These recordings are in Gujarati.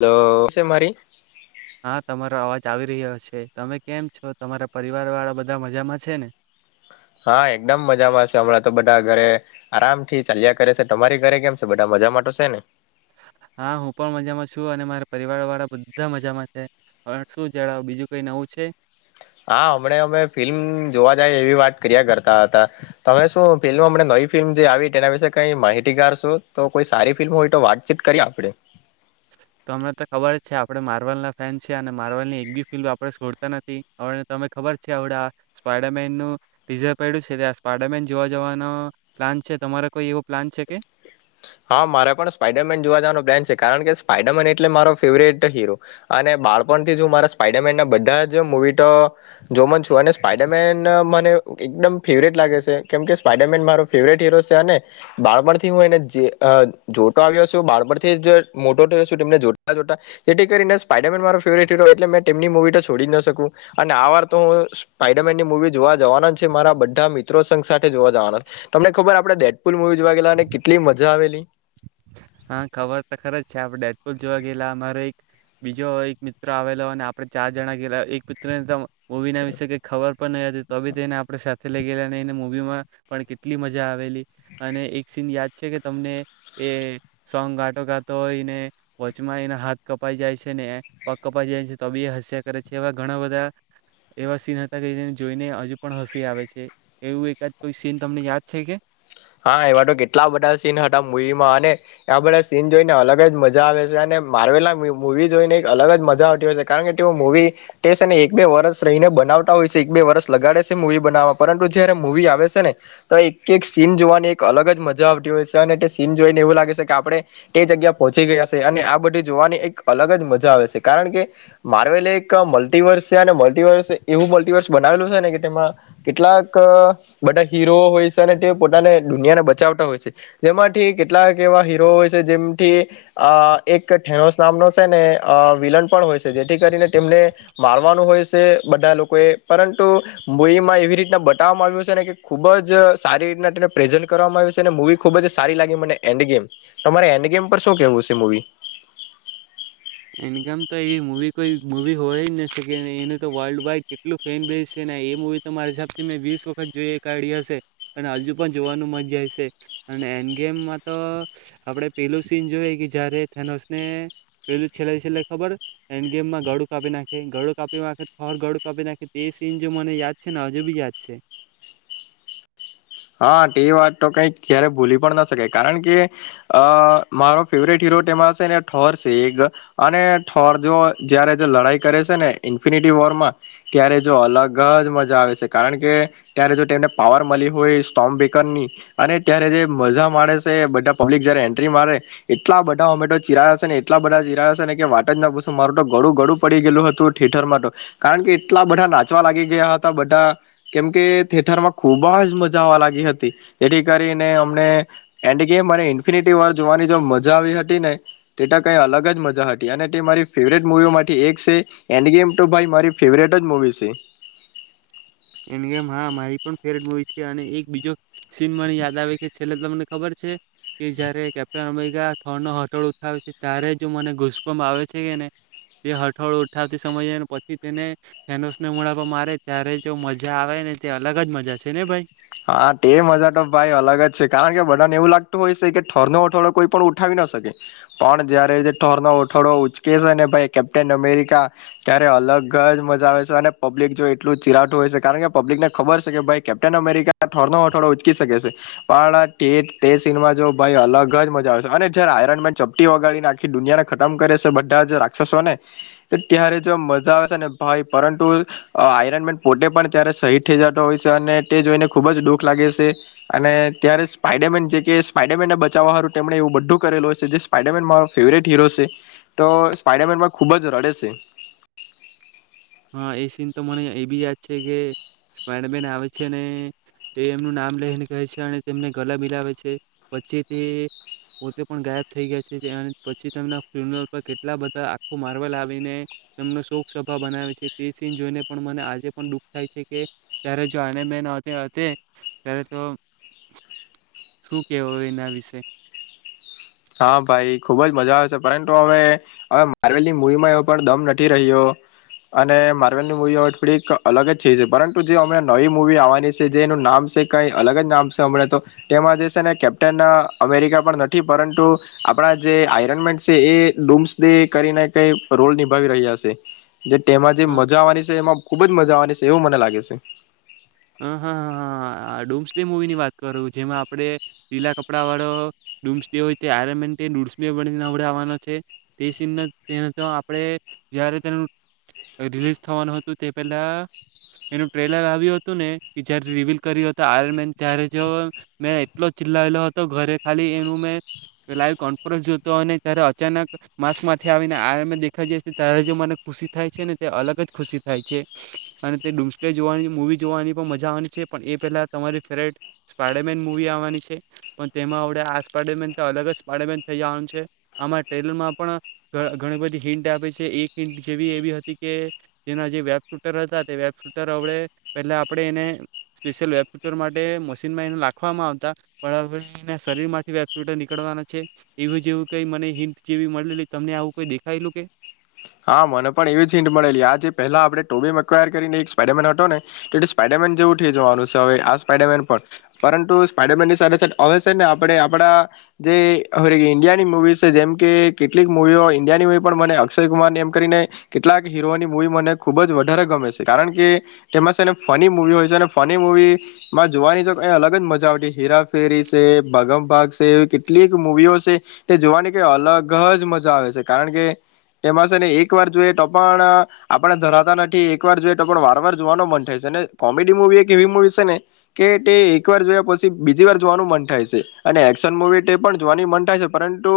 લો સે મારી. હા, તમારો અવાજ આવી રહ્યો છે. તમે કેમ છો? તમારા પરિવારવાળા બધા મજામાં છે ને? હા, એકદમ મજામાંશે હમણાં તો બધા ઘરે આરામથી ચાલ્યા કરે છે. તમારી ઘરે કેમ છે બધા, મજામા ટો છે ને? હા, હું પણ મજામાં છું, અને મારા પરિવારવાળા બધા મજામાં છે. પણ શું જણાવ, બીજું કઈ નવું છે? હા, હમણે અમે ફિલ્મ જોવા જાય એવી વાત કર્યા કરતા હતા. તમે શું પેલું હમણાં નવી ફિલ્મ જે આવી તેના વિશે કઈ માહિતીગાર સો, તો કોઈ સારી ફિલ્મ હોય તો વાતચીત કરી આપડે. તમને તો ખબર જ છે, આપડે માર્વલના ફેન છે, અને માર્વલ ની એક બી ફિલ્મ આપડે છોડતા નથી. હ તમે ખબર છે, હવડે આ સ્પાયડામેનનું ટીઝર પડ્યું છે, તે આ સ્પાયડામેન જોવા જવાનો પ્લાન છે. તમારો કોઈ એવો પ્લાન છે કે? હા, મારે પણ સ્પાઈડરમેન જોવા જવાનો પ્લાન છે. કારણ કે, સ્પાઈડરમેન એટલે મારો ફેવરેટ હીરો અને બાળપણથી જ હું મારા સ્પાઈડરમેનના બધા જ મુવી ટો જોમન છું, અને સ્પાઈડરમેન મને એકદમ ફેવરેટ લાગે સે, કેમકે સ્પાઈડરમેન મારો ફેવરેટ હીરો સે, અને બાળપણથી હું એને જે અ જોટો આવ્યો છું, બાળપણથી જ મોટો થયો છું. તેમને જોટા જોટા જેઠી કરીને સ્પાઈડરમેન મારો ફેવરેટ હીરો એટલે મે તેમની મુવી તો છોડી જ ન શકું. અને આ વાર તો હું સ્પાઈડરમેનની મુવી જોવા જવાના જ છે. મારા બધ્ધા મિત્રો સંઘ સાથે જોવા જવાના. તમને ખબર આપડે ડેડ પુલ મુવી જોવા ગેલાને કેટલી મજ જો આવેલી હા, ખબર તો ખર જ છે. આપડે ડેડપુલ જોવા ગેલા. મારે એક બીજો એક મિત્રો આવેલો અને આપડે ચાર જણા ગેલા એક મિત્રને તો મુવીના વિશે કઈ ખબર પન નહીં હતી તો બી તેને આપડે સેફ ફેલાઈ ગેલા અને એને મૂવીમાં પણ કેટલી મજા આવેલી. અને એક સીન યાદ છે કે તમને એ સોંગ ગાટો ગાંતો ઈને વચમાં એના હાથ કપાઈ જાય છે ને એ પગ કપાઈ જાય છે તો બી એ હસ્યા કરે છે. એવા ઘણા બધા એવા સીન હતા કે જેને જોઈને હજુ પણ હસી આવે છે. એવું એકાદ કોઈ સીન તમને યાદ છે કે? હા, એવા તો કેટલા બધા સીન હતા મુવીમાં, અને આ બધા સીન જોઈને અલગ જ મજા આવે છે, અને માર્વેલા મુવી જોઈને એક અલગ જ મજા આવતી હોય છે, કારણ કે, તેઓ મૂવી તે છે ને એક બે વરષ રહીને બનાવતા હોય છે. એક બે વરષ લગાડે છે, મુવી બનાવવામાં. પરંતુ, જયારે મુવી આવે છે ને તો એક એક સીન જોવાની એક અલગ જ મજા આવટી હોય છે, અને તે સીન જોઈને એવું લાગે સે કે આપડે તે જગ્યા પહોંચી ગયા સે, અને આ બધી જોવાની એક અલગ જ મજા આવે છે. કારણ કે, માર્વેલે એક મલ્ટિવર્સ છે, અને મલ્ટિવર્સ એવું મલ્ટિવર્સ બનાવેલું છે ને કે ટેમાં કેટલાક બધા હીરો હોય છે, અને તે પોતાને દુનિયાને બચાવટા હોય છે, જેમાંથી કેટલાક એવા હીરો હોય છે, જેમથી અ એક ઠેનોસ નામનો સે ને વિલન પણ હોય સે, જેથી કરીને તેમને મારવાનું હોય સે, બધા લોકોએ પરંતુ બૂઈમાં એવી રીતના બટાવવામાં આવ્યું સે ને કે ખૂબ જ સારી રીતના તેને પ્રેઝન્ટ કરવામાં આવ્યું સે, અને મૂવી ખૂબ જ સારી લાગી મને એન્ડ ગેમ. તમારે એન્ડ ગેમ પર શું કેવું સે મુવી. એન્ડ ગેમ તો એવી મુવી કોઈ મુવી હોય જ ન શકે એને એનું તો વર્લ્ડ વાઈડ કેટલું ફેન બેસ છે ને એ મુૂવી તો મારા હિસાબથી મેં વિસ વખત જોઈ કાઢી હશે. અને હજુ પણ જોવાનું મજાઈ સે, અને એન્ડ ગેમમાં તો આપડે પેલું સીન જોએ કે જયારે થેનોસને પેલું છેલ્લય છેલ્લય ખબર હ. હેન્ડ ગેમમાં ગડું કાપી નાખે ગળું કાપી નાખે થોર ગળું કાપી નાખે તે સીન જો મને યાદ છે ને હજુ બી યાદ છે. હા, તે વાત તો કઈક ક્યારે ભૂલી પણ ના શકાય. કારણ કે, અ મારો ફેવરેટ હીરો તેમાં સે ને ઠોર સે એગ અને ઠોર જો જ્યારે જો લડાઈ કરે સે ને ઇન્ફિનિટી વોરમાં ત્યારે જો અલગ જ મજા આવે છે, કારણ કે ત્યારે જો તેમને પાવર મલી હોય ટોમ બેકરની અને ત્યારે જે મજા માણે સે બધા પબ્લિક જ્યારે એન્ટ્રી મારે એટલા બધા હોમેટો ચિરાયા સે ને એટલા બધા ચિરાયા સે ને કે વાટ જ ના પુસુ મારું તો ગડું ગડું પડી ગેલુ હતું થિયેટરમાં તો કારણ કે એટલા બધા નાચવા લાગી ગ્યા હતા બધા કેમકે થિયેટરમાં ખુબ જ મજ જવા લાગી હતી. જેથી કરીને અમને એન્ડ ગેમ અને ઇન્ફિનિટી વોર જોવાની જો મજા આવી હતી ને તે ટો કંઈ અલગ જ મજા હતી. અને તે મારી ફેવરેટ મૂવીઓમાંથી એક સે એન્ડ ગેમ ટુ ભાઈ મારી ફેવરેટ જ મુૂવી સે. એન્ડ ગેમ હા, મારી પણ ફેવરેટ મુવી છે, અને એક બીજો સીન મને યાદ આવે કે છેલ્લે તમને ખબર છે કે જયારે કેપ્ટન અમેરિકા થોણનો હથોળો ઉઠાવે છે, ત્યારે જો મને ઘુસપવામાં આવે છે ને તે હઠોળો ઉઠાવતી સમયે એન પછી તેને ફેનોસને મુડાવકા મારે ત્યારે જો મજા આવે ને તે અલગ જ મજા છે ને ભાઈ. હા, તે મજા તો ભાઈ અલગ જ છે કારણ કે બધાને એવું લાગતું હોય છે કે ઠોરનો હઠોડો કોઈ પણ ઉઠાવી ન શકે. પણ જયારે જે ઠોરનો ઓઠોડો ઉચકે છે ને ભાઈ કેપ્ટન અમેરિકા ત્યારે અલગ જ મજા આવે છે, અને પબ્લિક જો એટલું ચિરાટું હોય છે, કારણ કે પબ્લિકને ખબર છે કે ભાઈ કેપ્ટન અમેરિકા ઠોરનો હઠોડો ઉચકી શકે સે, પણ તે તે સીનમાં જો ભાઈ અલગ જ મજા આવે છે, અને જયારે આયરનમેન ચપટી વગાડીને આખી દુનિયાને ખતમ કરે છે, બધા જ રાક્ષસોને ત્યારે જો મજા આવે છે ને ભાઈ પરંતુ અ આયરન મેન પોટે પણ ત્યારે શહીદ થઈ જતો હોય છે અને તે જોઈને ખૂબ જ દુઃખ લાગે સે અને ત્યારે સ્પાાઈડરમેન જે કે સ્પાઈડરમેનને બચાવવાા હારું તેમણે એવું બધું કરેલું છે જે સ્પાઈડરમેન મારો ફેવરેટ હીરો સે તો સ્પાઈડરમેનમાં ખૂબ જ રડે સે. હા, એ સીન તો મને એ બી યાદ છે કે સ્પાઈડરમેન આવે છે ને તે એમનું નામ લઈને કહે છે અને તેમને ગલા બિલાવે છે. પછી તે પોતે પણ ગાયબ થઈ ગ્યા છે, ત્યાંન પછી તેમના ફિલ્મ પર કેટલા બધા આખો માર્વલ આવીને તેમનો શોક સભા બનાવે છે તે સીન જોઈને પણ મને આજે પણ દુઃખ થાય છે કે ત્યારે જો આને મેન હતે હથે ત્યારે તો શું કેવો એના વિશે. હા, ભાઈ ખુબ જ મજા આવે છે, પરંતુ હવે હવે માર્વેલની મૂવીમાં એવો પણ દમ નથી રહ્યો. અને માર્વેલની મૂવી હવે થોડીક અલગ જ છે જે પરંતુ જે અમણાં નવી મુૂવી આવવાની છે જે એનું નામ છે કઈ અલગ જ નામ સ અમણે તો તેમાં જે સે ને કેપ્ટન અમેરિકા પણ નથી પરં ટો આપણા જે આયરનમેન્ટ છે એ ડુમ્સ ડે કરીને કઈ રોલ નિભાવી રહ્યા છે. જે તેમાં જે હા મજા આવાની છે એમાં ખુબ જ મજા આવવાની છે. તેવું મને લાગે છે. હ હ હ હ ડુમ્સ ડે મુવીની વાત કરું જેમાં આપણે લીલા કપડા વાળો ડુમ્સ ડે હોય તે આમે ડુમ્સેને નવડાવાનો છે, તે સીન આપણે જયારે તેનું રિલીઝ થવાનું હતું તે પહેલા એનું ટ્રેલર આવ્યું હત. જારે રિવલ કર્યો આ ત્યારે મેં એટલો ચિલ્લાયેલો હતો ઘરે ખાલી એનું મેં લાઈવ કોન્ફરન્સ જોતો અને ત્યારે અચાનક માસ્કમાંથી આવીને આ મે દેખાઈ જ ત્યારે મને ખુશી થાય છે ને તે અલગ જ ખુશી થાય છે અને તે ડુમસને જોવાની મુવી જોવાની પણ મજા આવવાની છે પણ એ પહેલાં તમારી ફેવરેટ સ્પાયડરમેન મૂવી આવવાની છે પણ તેમાં હણે આ સ્પાઈડરમેન તો અલગ જ સ્પાયડરમેન થઈ જવાનું છે. આમાં ટ્રેલરમાં પણ ઘણી બધી હિન્ટ આપ છે. એક હિન્ટ જેવી એવી હતી કે જેના જે વેબ શૂટર હતા તે વેબ શૂટર અવડે પહેલા આપણે એને સ્પેશિયલ વેપુટર માટે મશીનમાં એને લખવામાં આવતા પણ આપણે એના શરીર થી વેપુટર નીકળવાના છે એવું જેવું કઈ મને હિન્ટ જેવી મળેલી તમને આવું કઈ દેખાયલું કે હા મને પણ એવી જ હિંન્ટ મળેલી આ જે પહેલા આપણે ટોબીવાયર કરીને એક સ્પાઈડરમેન હતો ને તો સ્પાઈડરમેન જેવું થઈ જવાનું છે. હવે આ સ્પાઈડરમેન પણ પરંતુ સ્પાઈડરમેનની સાથે સાથે હવે છે ને આપણે આપડા જે ઈન્ડિયાની મુૂવી છે જેમ કે કેટલીક મુવીઓ ઈન્ડિયાનીવી પણ મને અક્ષર ને એમ કરીને કેટલાક હીરોની મૂવી મને ખુબ જ વધારે ગમે છે, કારણ કે તેમાં છેને ફની મુૂવી હોય છે અને ફની મુૂવીમાં જોવાની તો કઈ અલગ જ મજા આવતી. હેરાફેરી છે, ભાગમભાગ છે, એવી કેટલીક મુૂવીઓ છે તે જોવાની કઈ અલગ જ મજા આવે છે કારણ કે એમાં છે ને એક વાર જોઈએ તો પણ આપણે ધરાતા નથી એક વાર જોઈએ તો પણ વાર વાર જોવાનું મન થાય છે અને કોમેડી મુૂવી એક એવી મુૂવી છે ને કે તે એકવાર જોયા પછી બીજી વાર જોવાનું મન થાય છે. અને એક્શન મૂવી તે પણ જોવાની મન થાય છે પરંતુ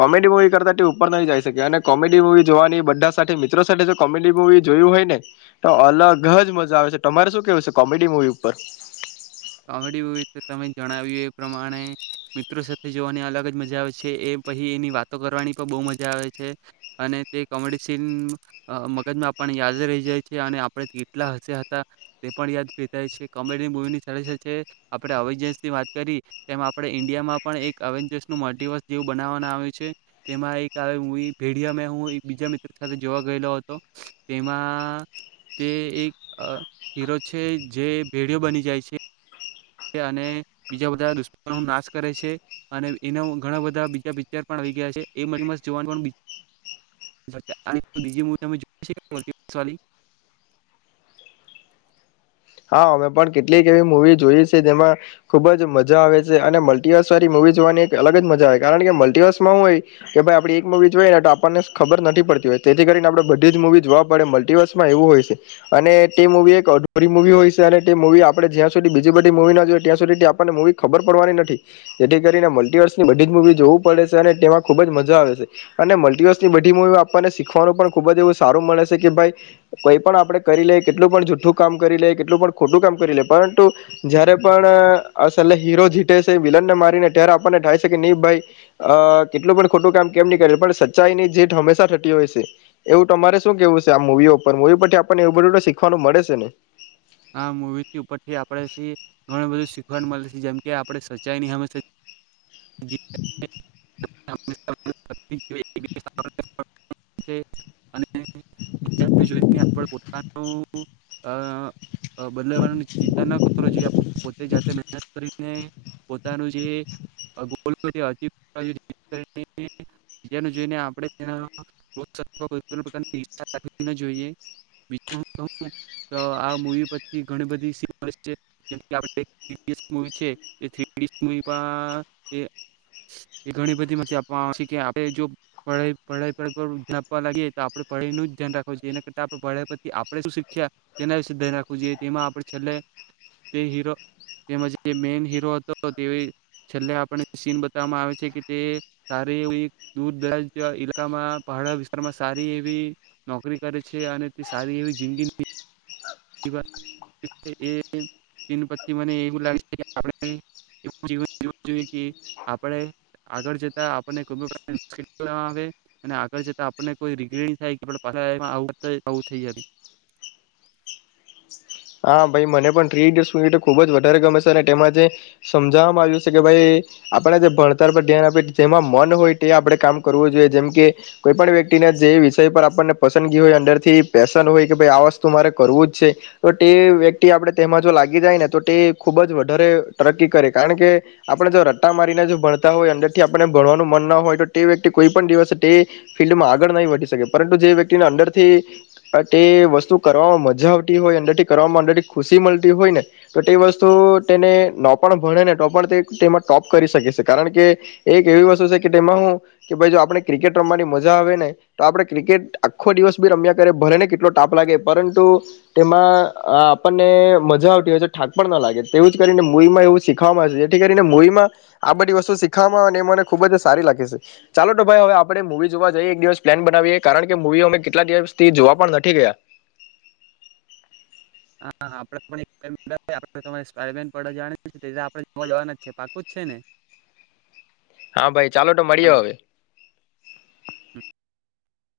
કોમેડી મુૂવી કરતાં તે ઉપર ન જઈ શકે અને કોમેડી મુવી જોવાની બધા સાથે મિત્રો સાથે જો કોમેડી મુવી જોઇ હોય ને તો અલગ જ મજા આવે છે તમારે શું કેવું છે કોમેડી મુવી ઉપર કોમેડી મૂવી તમે જણાવ્યું એ પ્રમાણે મિત્રો સાથે જોવાની અલગ જ મજા આવે છે એ પછી એની વાતો કરવાની પણ બહુ મજા આવે છે અને તે કોમેડી સીન મગજમાં આપણને યાદ રહી જાય છે અને આપણે કેટલા હશે હતા તે પણ યાદ જાય છે કોમેડી મુવીની આપણે અવેજન્સ ની વાત કરી તેમ આપણે ઈન્ડિયામાં પણ એક અવેજન્સ નું [unintelligible] જેવું બનાવવાના આવ્યું છે તેમાં એક આવે મુવી ભેડિયા મે હું એક બીજા મિત્ર સાથે જોવા ગયેલો હતો તેમાં તે એક હીરો છે જે ભેડિયો બની જાય છે. અને બીજા બધા દુ્શમનોનો નાશ કરે છે અને એનો ઘણા બધા બીજા પિક્ચર પણ આવી ગયા છે એ મત જોવાનું [unintelligible] સોરી હા અમે પણ કેટલીક એવી મુૂવી જોઈ છે જેમાં ખુબ જ મજા આવે છે અને મલ્ટીિવર્સ વાળી મૂવી જોવાની એક અલગ જ મજા આવે કારણ કે મલ્ટીિવર્સ માં હોય કે ભાઈ આપણે એક મૂવી જોઈએ ને આપણને ખબર નથી પડતી હોય તેથી કરીને આપડે બધી જ મુૂવી જોવા પડે મલ્ટીિવર્સમાં એવું હોય છે અને તે મૂવી એક વી હોય છે અને તે મુવી આપણે જ્યાં સુધી બીજી બધી મુવી ના જોઈએ ત્યાં સુધી આપણને મવી ખબર પડવાની નથી, જેથી કરીને મલ્ટીિવર્સની બધી જ મુૂવી જોવું પડે છે અને તેમાં ખુબ જ મજા આવે છે અને મલ્ટીિવર્સની બધી મુવીઓ આપણને શીખવાનું પણ ખૂબ જ એવું સારું મળે છે કે ભાઈ કઈ પણ આપણે કરી લઈએ કેટલું પણ જૂઠું કામ કરી લે કેટલું પણ ખોટું કામ કરી લે પરંતુ જયારે પણ અસલા હીરો જીતે છે વિલન ને મારીને ત્યારે આપણને થાય છે કે નહી ભાઈ અ કેટલું પણ ખોટું કામ કેમ નહી કરેે પણ સચ્ચાઈ ની જીત હંમેશા થતી હોય છે. એવું તમારે શું કેવું છે આ મુવીઓ પર મુવી પરથી આપણને એવું બધું શીખવાનું મળે છે ને [unintelligible] આ મુવી ઉપરથી આપથી ઘણું બધું શીખવા મળે છે જેમ કે આપણે સચ્ચાઈ ની હંમેશા. જીત [inaudible] [unintelligible] [unintelligible] અને બીજા જોઈને આપણું પોતાનું અ બદલવાની ચિંતા ન કરો જોઈએ પોતે જાતે મહેનત કરીને. પોતાનું જે ગોલ [unintelligible] [unintelligible] જેનું જોઈ ને આપણે ત્યાં [unintelligible] જોઈએ. આ મુવી પરથી [unintelligible] એ ઘણી બધી [unintelligible] આપવામાં આવે છે કે આપણે જો પડાઈ પડાઈ [unintelligible] આપવા લાગીએ તો આપણે પઢાઈનું જ ધ્યાન રાખવું જોઈએ એના કરતા આપણે પાઈથી આપણે શું શીખ્યા તેના વિશે ધ્યાન રાખવું જોઈએ તેમાં આપણે છેલ્લે તે હીરોમાં મેન હીરો હતો તે છેલ્લે આપણે સીન. [unintelligible] આવે છે કે તે સારી એ દૂર દરાજ ઈલાકામાં પહાડ વિસ્તારમાં સારી એવી નોકરી કરે છે અને તે સારી એવી જિંદગી. [unintelligible] મને એવું લાગે છે આપ જોઈ આપણે આગળ જતા આપને આપણે આગળ જતા આપને કઈ રીગરન્ટ થાય આવુ થઇ જાય. હા ભાઈ મને પણ થ્રી ઇડીયટસ મુવી તો ખુબ જ વધારે ગમે છે અને તેમાં જે સમજાવવામાં આવ્યું છે કે ભાઈ આપણે જે ભણતર પર ધ્યાન આપી જેમાં મન હોય તે આપણે કામ કરવું જોઈએ, જેમ કે કોઈ પણ વ્યક્તિને જે વિષય પર આપણને પસંદગી હોય અંદરથી પેશન હોય કે ભાઈ આ વસ્તુ મારે કરવું જ છે. તો તે વ્યક્તિ આપણે તેમાં જો લાગી જાય ને તો તે ખૂબ જ વધારે તરક્કી કરે. કારણ કે આપણે જો રટ્ટા મારીને જો ભણતા હોય અંદરથી આપણને ભણવાનું મન ન હોય તો તે વ્યક્તિ કોઈ પણ દિવસ તે ફિલ્ડમાં આગળ નહીં વધી શકે. પરંતુ જે વ્યક્તિને અંદરથી તે વસ્તુ કરવામાં મજા આવતી હોય અંદર. કર ઓલરેડી ખુશી મળતી હોય ને તો તે વસ્તુ તેને ન પણ ભણે ને તો પણ તે તેમાં ટોપ કરી શકે છે. કારણ કે એક એવી વસ્તુ છે કે તેમાં હું કે ભાઈ જો આપણે ક્રિકેટ રમવાની મજા આવે ને તો આપણે ક્રિકેટ આખો દિવસ બી રમ્યા કર ભલે ને કેટલો તાપ લાગે પરંતુ તેમાં. આપણને મજા આવતી હોય છે, થાક પણ ના લાગે. તેવું જ કરીને મુવીમાં એવું શીખવામાં આવે છે જેથી કરીને મુવીમાં આ બધી વસ્તુ શીખવામાં અને મને ખુબ જ સારી લાગી છે. ચાલો તો ભાઈ હવે આપણે મુવી જોવા જઈએ. એક દિવસ પ્લાન બનાવીએ કારણ કે મુવી અમે કેટલા દિવસથી જોવા પણ નથી ગયા. હા આપણે [unintelligible] આપણે જોવા જવાના જ છે પાકું જ છે ને. હા, ભાઈ ચાલો તો મળીએ હાલો. હવે.